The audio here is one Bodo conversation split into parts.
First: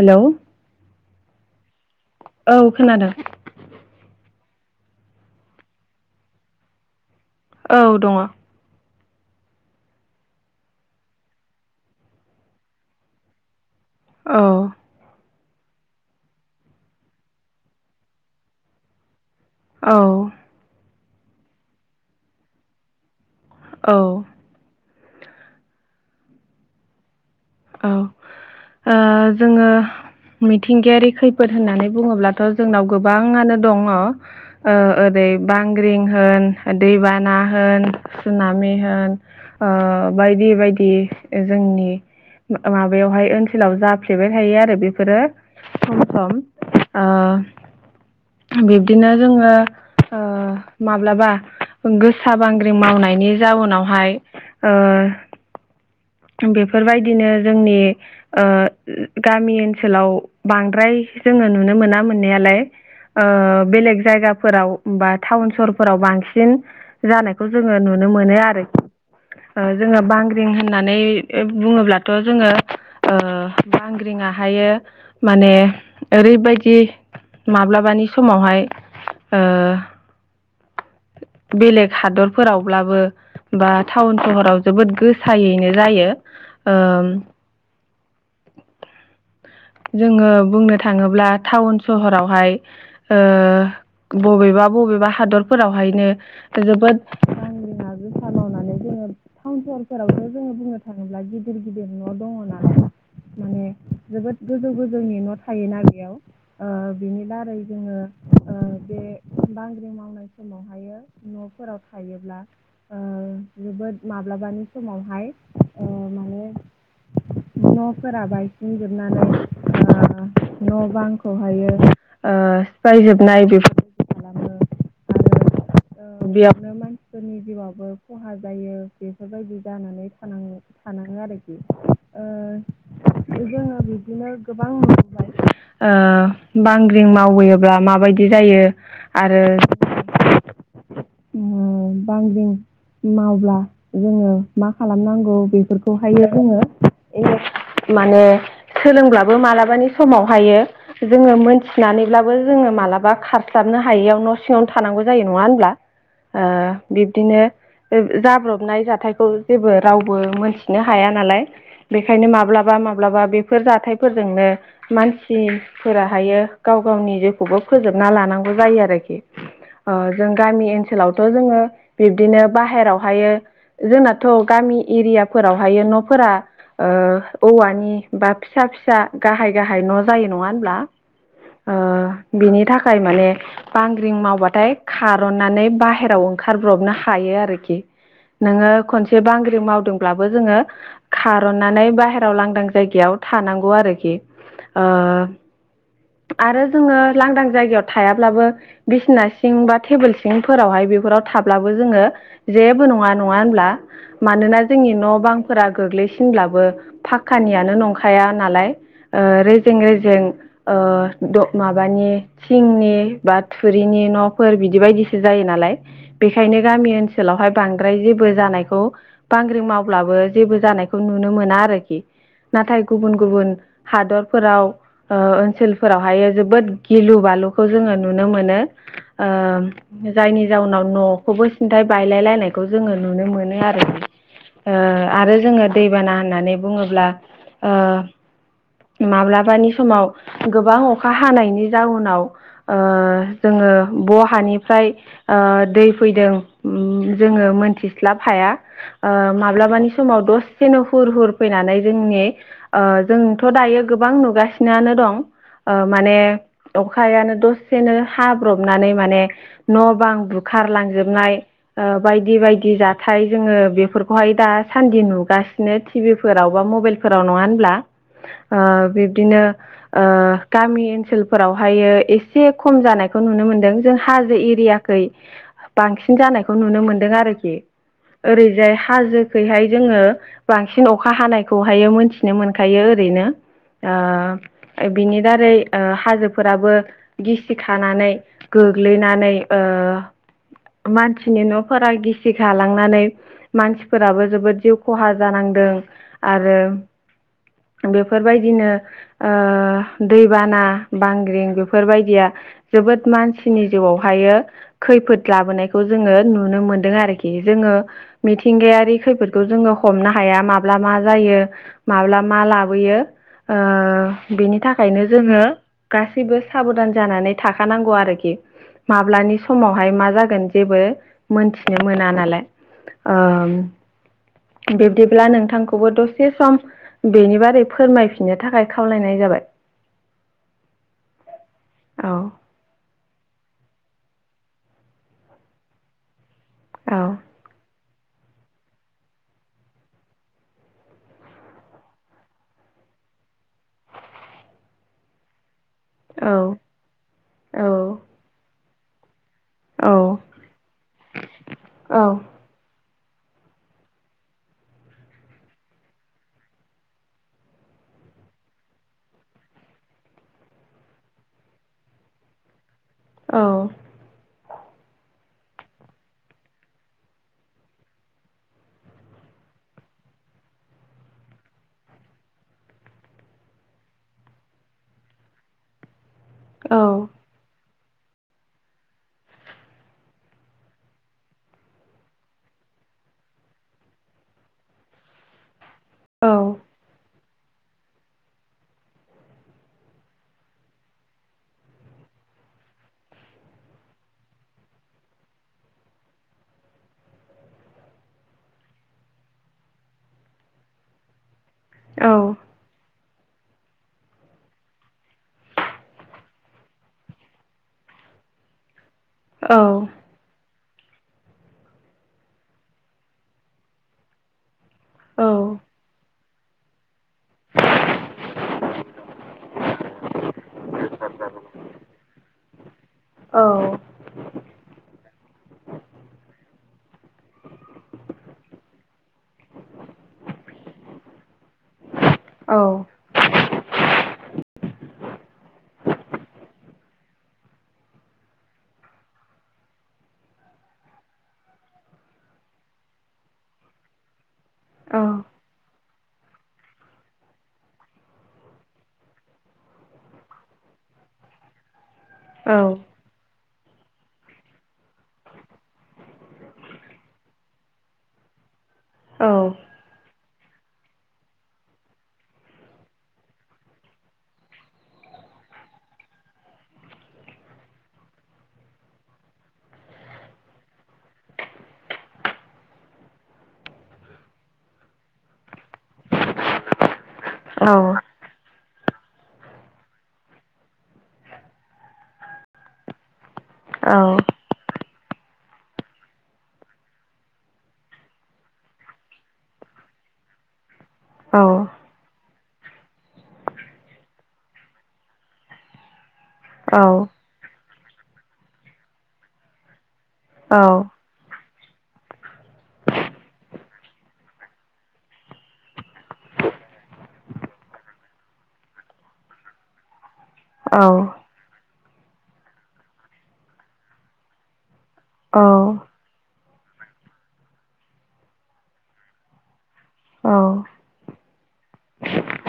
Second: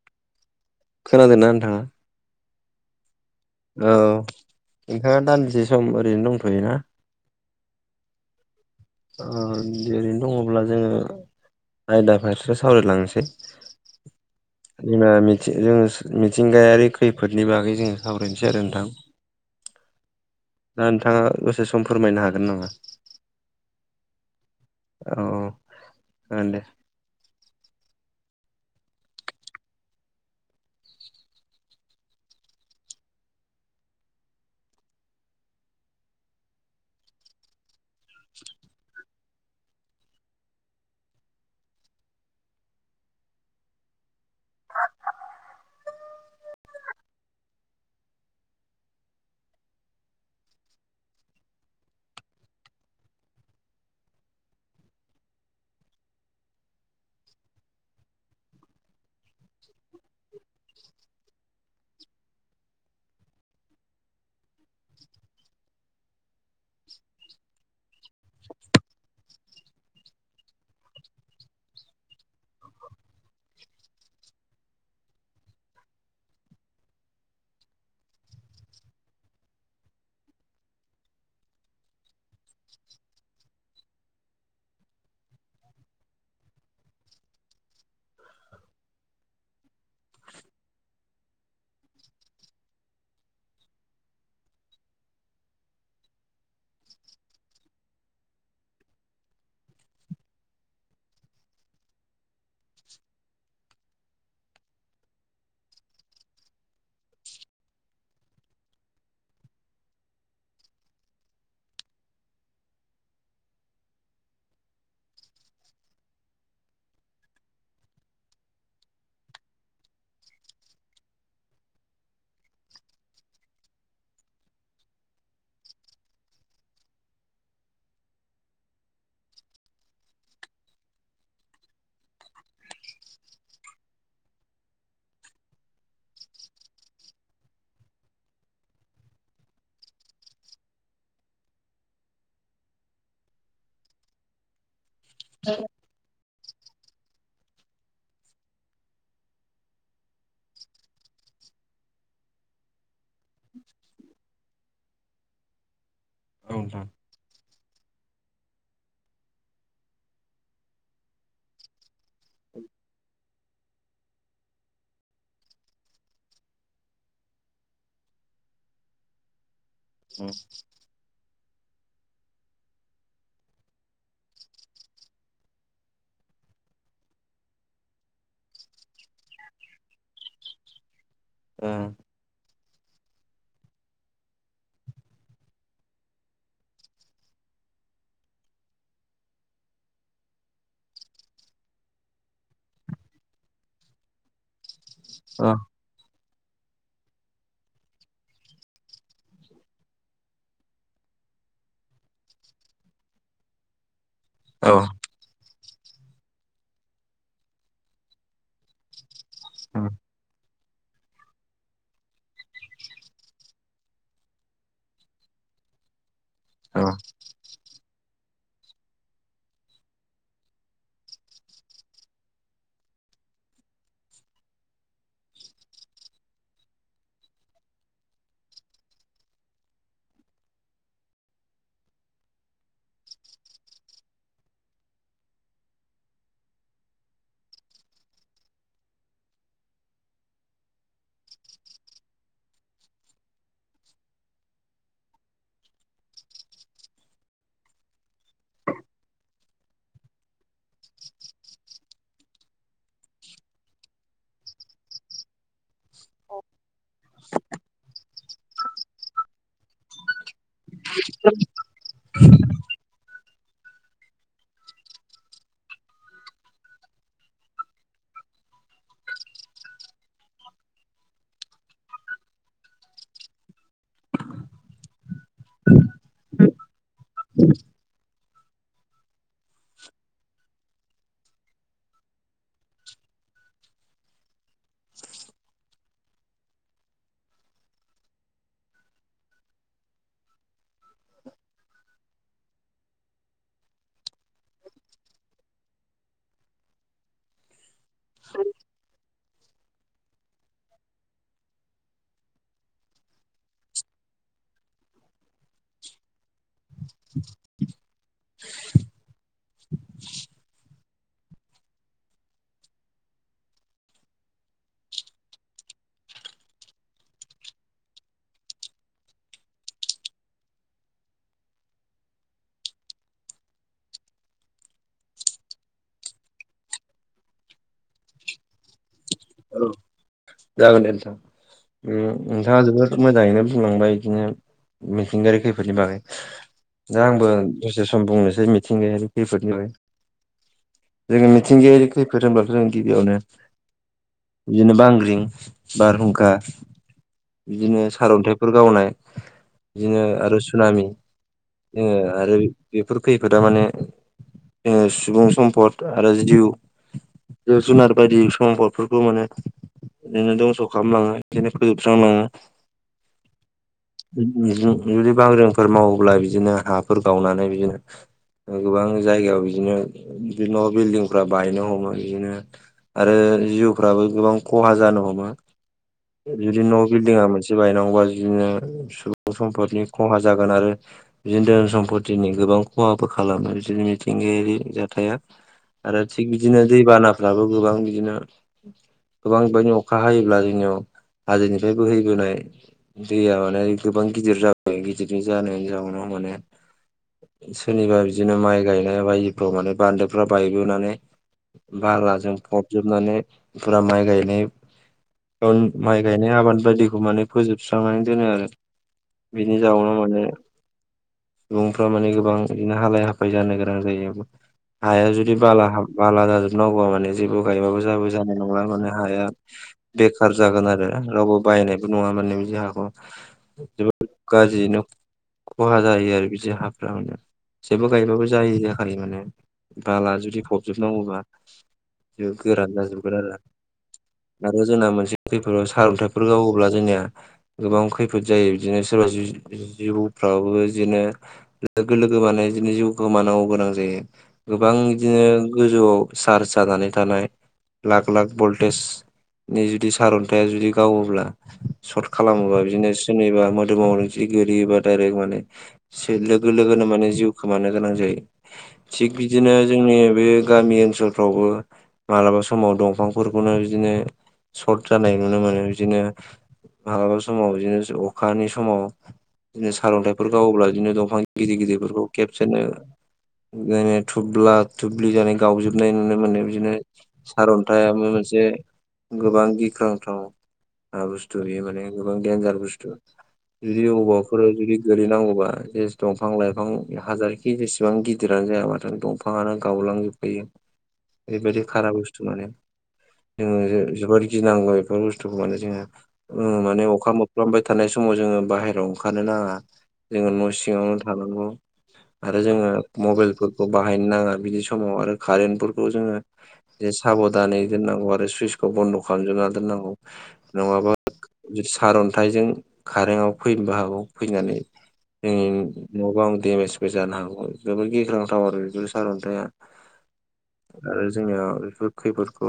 हेल' खोनादों ना नोंथाङा औ खोनादों औ नोंथाङा दन्से सम ओरैनो दंथ'योना औ दङ। ओरैनो दङब्ला जोङो आयदा फारसे सावरायलांनोसै औ [unintelligible] जों थि मिथिंगायारि खैफोदनि बागै जोङो सावरायनोसै आरो नोंथां औ दा नोंथाङा दसे सम फोरमायनो हागोन नामा? औ औ जागोन दे औ ओ जोङो मिथिंगायारि खैफोद होननानै बुङोब्लाथ' जोंनाव गोबाङानो दङ ओरै बांग्रिं होन दैबाना होन सुनामि होन ओ बायदि बायदि जोंनि माबायावहाय ओनसोलाव जाफ्लेबाय थायो आरो बेफोरो सम सम ओ बिब्दिनो जोङो ओ माब्लाबा गोसा बांग्रि मावनायनि जाउनावहाय ओ बेफोरबायदिनो जोंनि ओ गामि ओनसोलाव बांद्राय जोङो नुनो मोना मोननायालाय बेलेग जायगाफोराव बा टाउन सहरफोराव बांसिन जानायखौ जोङो नु नो मोनो आरो जोङो बांग्रिं होननानै बुङोब्लाथ' जोङो ओ बांग्रिङाहायो माने ओरैबायदि माब्लाबानि समावहाय ओ बेलेग हादरफोरावब्लाबो बा टाउन सहराव जोबोद गोसायै नो जायो ओ जोङो बुंनो थाङोब्ला टाउन सहरावहाय ओ बबेबा बबेबा हादरफोरावहायनो जोबोद बांग्रिया गोसा मावनानै जोङो टाउन सहरफोरावसो जोङो बुंनो थाङोब्ला गिदिर गिदिर न' दङ ना जोबोद गोजौ गोजौनि न' थायोना बेयाव ओ बेनि दारै जोङो ओ बे बांग्रि मावनाय समावहायो न'फोराव थायोब्ला जोबोद माब्ला बासमावहाय माने न'फोरा बांसिन जोबना थानाय समाव न' बांखौहायो सिफायजोबनाय बेफोर [unintelligible] खालामो आरो बेयावनो मानसिफोरनि जिउआबो खहा जायो बेफोरबायदि जानानै थानाङो थानाङो आरोखि जोङो बिदिनो गोबां नुबाय ओ बांग्रि मावबोयोब्ला माबायदि जायो आरो [inaudible] बांग्रिं मावब्ला जोङो मा खालामनांगौ बेफोरखौहायो जोङो माने सोलोंब्लाबो मालाबानि समावहायो जोङो मोनथिनानैब्लाबो जोङो मालाबा खारस्लाब थानो हायियाव न' सिङावनो थानांगौ जायो नङा होनब्ला औ नोंथां बिब्दिनो जाब्रब जाबरबनाय जाथायखौ जेबो रावबो मोनथिनो हाया नालाय बेखायनो माब्लाबा माब्लाबा बेफोर जाथायफोरजोंनो मानसिफोराहायो गाव गावनि जिउखौबो फोजोबना लानांगौ जायो आरो खि जों गामि जङो बिब्दिनो बाहेरावहायो जोंनाथ' गामि एरियाफोरावहायो न'फोरा औवानि बा फिसा फिसा गाहाय गाहाय न' जायो नङा होनब्ला औ बिनि थाखाय माने बांग्रिं मावबाथाय खारननानै बाहेराव ओंखारब्रबनो हायो आरोखि नोङो खनसे बांग्रि मावदोंब्लाबो जोङो खारननानै बाहेरायाव लांदां जायगायाव थानांगौ आरोखि ओ औ आरो जोङो लांदां जायगायाव थायाब्लाबो बिसिना सिं बा टेबोल सिं फोरावहाय बेफोराव थाब्लाबो जोङो जेबो नङा नङा होनब्ला मानोना औ जोंनि न' बांफोरा गोग्लैसिनब्लाबो पाक्कानियानो नंखाया नालाय ओ रेजें औ रेजें ओ माबानि थिंनि बा थुरिनि न'फोर बिदि बायदिसिना जायो नालाय बेखायनो औ गामि ओनसोलावहाय बांसिन ओमफ्राय जेबो जानायखौ बांग्रिं मावब्लाबो जेबो जानायखौ नुनो मोना आरोखि नाथाय गुबुन गुबुन हादरफोराव ओनसोलफोरावहायो जोबोद गिलु-बालु आलुखौ जोङो नुनो मोनो जायनि जाउनाव न'खौबो सिन्थाय बायलाय लायनायखौ जोङो नुनो मोनो आरो आरो जोङो दैबाना होननानै बुङोब्ला माब्लाबानि समाव गोबां अखा हानायनि जाउनाव जों ब' हानि फैदों जो मोनथि्सालाब हाया माबालाबा माबानि समाव दसेनो हुर हुर फैनानै जोंनि जोंथ' दायो गोबां नुगासिनो दं माने अखायानो दसेनो हाब्रबनानै माने न' बां बुखारलांजोबनाय बायदि बायदि जाथाय जोङो बेफोरखौहाय दासान्दि नुगासिनो टिभिफोराव बा मबाइल सोराव नङा होनब्ला बिब्दिनो गामि ओनसोलफोरावहायो एसे खम जानाय नुनो मोन्दों जों हाजो एरियाखै बांसिन जानायखौ नुनो मोनदों आरोखि ओरैजाय हाजोखैहाय जोङो बांसिन अखा हानायखौहायो मोनन्थिनो मोनखायो ओरै ओरो ना बिनि दारै हाजोफोराबो गिसिखानानै गोग्लैनानै मानसिनि न'फोरा गिसिखालांनानै मानसिफोराबो जोबोद जिउ खहा जानांगौ आरो [inaudible] बेफोरबायदिनो दैबाना बांग्रिं बेफोरबायदिया जोबोद मानसिनि जिउआवहायो खैफोद लाबोनायखौ जोङो नुनो मोनदों आरोखि जोङो मिथिंगायारि खैफोद बेखौ जोङो हमनो हाया माब्ला मा जायो माब्ला मा लाबोयो बिनि थाखायनो जोङो गासैबो साबधान जानानै थाखानांगौ आरोखि माब्लानिफ्राय समावहाय मा जागोन जेबो मोनथिनो मोना नालाय बिब्दिब्ला नोंथांखौबो दसे सम बेनि बारै फोरमायफिननो थाखाय खावलायनाय जाबाय औ जागोन दे नोंथां। औ नोंथाङा जोबोद मोजाङैनो बुंलांबाय बिदिनो मिथिंगायारि खैफोदनि बागै औ दा आंबो दसे सम बुंनोसै से मिथिंगायारि खैफोदफोरनि जोङो मिथिंगायारि खैफोद होनब्लाथ' जों गिबियावनो बिदिनो बांग्रिं औ बारहुंखा औ बिदिनो सारअन्थाइफोर गावनाय औ बिदिनो आरो सुनामि जोङो औ आरो बेफोर खै-खैफोदा माने सुबुं सम्पद आरो [unintelligible] जिब- जुनार बायदि समफोरखौफोरखौ माने बिदिनो दंस' खालामलाङो बिदिनो फोजोबस्रांलाङो औ जुदि बांग्रिफोर मावोब्ला बिदिनो हाफोर गावनानै बिदिनो गोबां जायगायाव बिदिनो न' बिल्डिंफ्रा बायनो हमो बिदिनो आरो जिउफ्राबो गोबां ख खहा जानो हमो। जुदि औ न' बिल्दिंआ मोनसे बायनांगौ बिदिनो सुबुं सम्पदनि खहा जागोन आरो बिदिनो धोन सम्पतिनि गोबां खहा खालामो बिदिनो मिथिंगायारि जाथाया आरो थिग औ बिदिनो दैबानाफ्राबो गोबां बिदिनो गोबां बिबांनि अखा हायोब्ला जोंनियाव हाजोनिफ्राय बोहैबोनाय दैया माने गोबां गिदिर जाबाय गिदिर जानाय जाउनाव माने सोरनिबा बिदिनो माइ गायनाय बायदिफ्राव माने बान्दोफ्रा बायबोनानै औ बालाजों फबजोबनानै फुरा माइ माइ गायनाय माइ गायनाय आबाद बायदिखौ माने फोजोबस्रांनानै दोनो आरो। औ बिनि जाउनावनो माने सुबुंफ्रा माने गोबां बिदिनो हालाय हाफाय जानो गोनां जायो। हाया जुदि बाला हा बाला जाजोब नांगौबा माने जेबो गायबाबो जेबो जानाय नंला माने हाया बेखार जागोन आरो रावबो बायनायबो नङा माने बिदि हाखौ औ औ जोबो द गाज्रियैनो खहा जायो आरो बिदि हाफ्रा मे जेबो गायबाबो जायि जाखायो माने बालाआ जुदि फबजोबनांगौबा जे गोरान जाजोबगोन आरो। आरो जोंना मोनसे खैफोदाव सारअन्थाइफोर गावोब्ला जोंनिया गोबां खैफोद जायो बिदिनो सोरबा। जि-जि-जिउफ्राबो बिदिनो लोगो लोगो मानाय बिदिनो जिउखौ मानांगौ गोनां जायो। गोबां औ बिदिनो गोजौआव चार्ज जानानै थानाय लाख लाख बल्ट टेज नि जुदि सारन्थाय जुदि गावोब्ला सर्ट औ खालामोबा बिदिनो सोरनिबा मो दोरोमाव जि गोलिबा डायरेक्ट माने लोगो लोगोनो माने जिउ खोमानो गोनां जायो। थिग बिदिनो जोंनि बे गामि ओनसोलफ्रावबो मालाबा समाव दंफां फोरखौनो बिदिनो सर्ट जानाय नुनो मोनो बिदिनो। मालाबा समाव ज अखानि समाव। बिदिनो सारन्थाइफोर गावोब्ला बिदिनो दंफां गिदिर गिदिरफोरखौ खेबसेनो। बिनो थुब्ला थुब्लि जानाय गावजोबनाय नुनो मोनो बिदिनो सारन्थाइ मोनसे गोबां गिख्रांथाव। हा बुस्थु बेयो माने गोबां देन्जार बुस्थु। जुदि अबेबाफोराव जुदि गोलैनांगौबा सेज दंफां लाइफां हाजारखि जेसेबां गिदिरानो जायामाथो दंफाङानो गावलांजोबखायो ओरैबायदि खारा बुस्थु माने जोङो जो-जोबोद गिनांगौ बेफोर बुस्थुखौ माने जोङो माने अखा अफ्लामबाय थानाय समाव जोङो बाहेरायाव ओंखारनो नाङा जोङो न' सिङावनो थानांगौ। आरो जोङो मबाइलफोरखौ बाहायनो नाङा बिदि समाव आरो कारेन्टफोरखौ जोङो जे साबदा दानै दोननांगौ आरो सुइसखौ बन्द' खालामजोबना दोननांगौ। औ। नङाबा सारन्थाइजों खारेनाव फैनोबो हागौ फैनानै। जोंनि न' बांं देमेजबो जानो हागौ जोबोद गिख्रांथाव आरो बेफोर सारअन्थाया। औ। जोङो बेफोर खैफोदखौ।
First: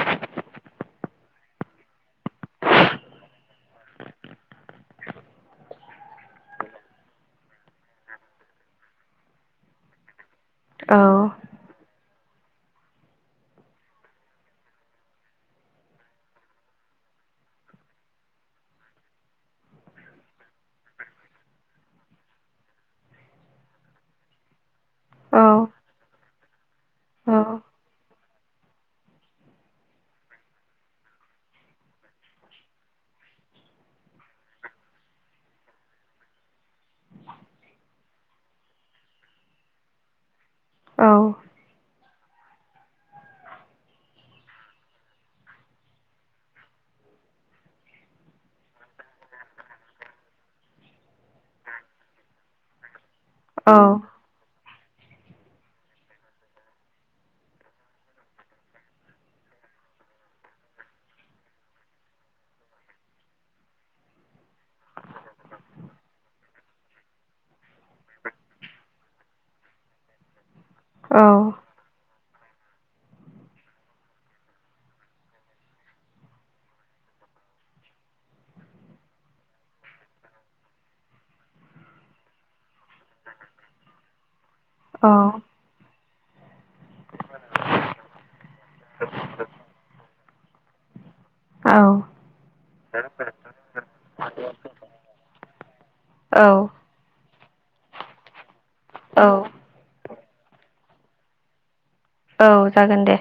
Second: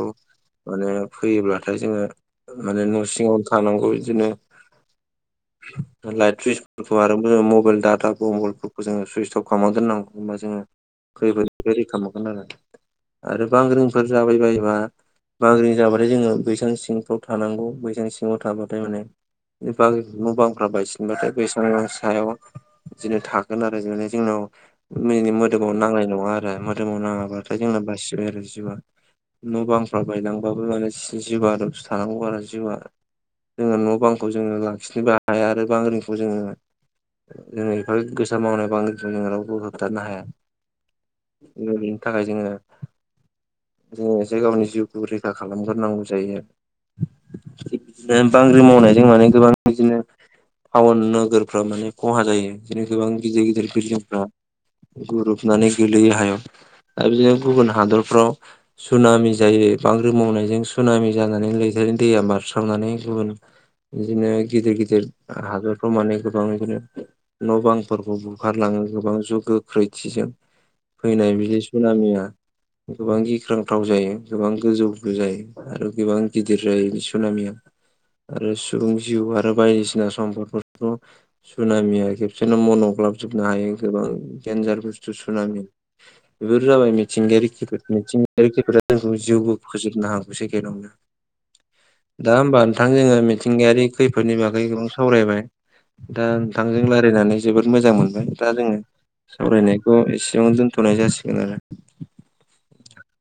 माने फैयोब्लाथाय जोङो माने न' सिङावनो थानांगौ बिदिनो। [inaudible] लाइट सुइसफोरखौ आरो जोङो मबाइल डाटाखौ मबाइलफोरखौ जोङो सुइस अफ खालामनानै दोननांगौ। जोङो खैफोदनि रैखा मोनगोन आरो आरो बांग्रिंफोर जाबाय बायोबा। बांग्रिं जाबाथाय जोङो बैसां सिंफ्राव थानांगौ बैसां सिङाव थाबाथाय माने। न' बांफ्रा बायसिनबाथाय बैसां सायाव बिदिनो थागोन आरो बि जोंनाव। बिनि मोदोमाव नांनाय नङा आरो मोदोमाव नाङाब्लाथाय जोंना बासिबाय आरो जिउआ न' बांफ्रा बायलांबाबो माने जिउआसो थानांगौ आरो जिउआ। जोङो न' बांखौ जोङो लाखिनोबो आरो बांग्रिंखौ जोङो। जोङो बेफोर गोसा मावनाय बांग्रिंखौ जोङो रावखौबो होबथानो हाया। औ। नि थाखाय जोङो। जोङो एसे गावनि जिउखौ रैखा खालामग्रोनांगौ जायो आरो। बांग्रि मावनायजों माने गोबां बिदिनो। टाउन नोगोरफ्रा माने खहा जायो बिदिनो गोबां गिदिर गिदिर बिल्डिंफ्रा। गोरोबनानै गोलैयो हायाव आरो बिदिनो गुबुन हादरफ्राव। सुनामि जायो बांग्रिं मावनायजों सुनामि जानानै लैथोनि दैया बारस्रावनानै गुबुन। बिदिनो गिदिर गिदिर हादरफ्राव माने गोबां बिदिनो न' बांफोरखौ बुखारलाङो। गोबां ज गोख्रैथिजों फैनाय बिदि सुनामिया। गोबां गिख्रांथाव जायो गोबां गोजौबो जायो आरो गोबां गिदिर जायो बि सुनामिया आरो सुबुं जिउ आरो बायदिसिना सम्पद फोरखौ सुनामिया खेबसेनो मन' ग्लाबजोबनो हायो गोबां देनजार बुस्थु सुनामि बेफोर जाबाय मिथिंगायारि खैफोद मिथिंगायारि खैफोदआ जोंखौ जिउबो फोजोबनो हागौ सेकेनावनो दा होमबा नोंथां जोङो मिथिंगायारि खैफोदनि बागै गोबां सावरायबाय दा औ नोंथांजों रायलायनानै जोबोद मोजां मोनबाय दा जोङो औ औ सावरायनाय खौ एसेआवनो दोन्थ'नाय जासिगोन आरो औ जागोन दे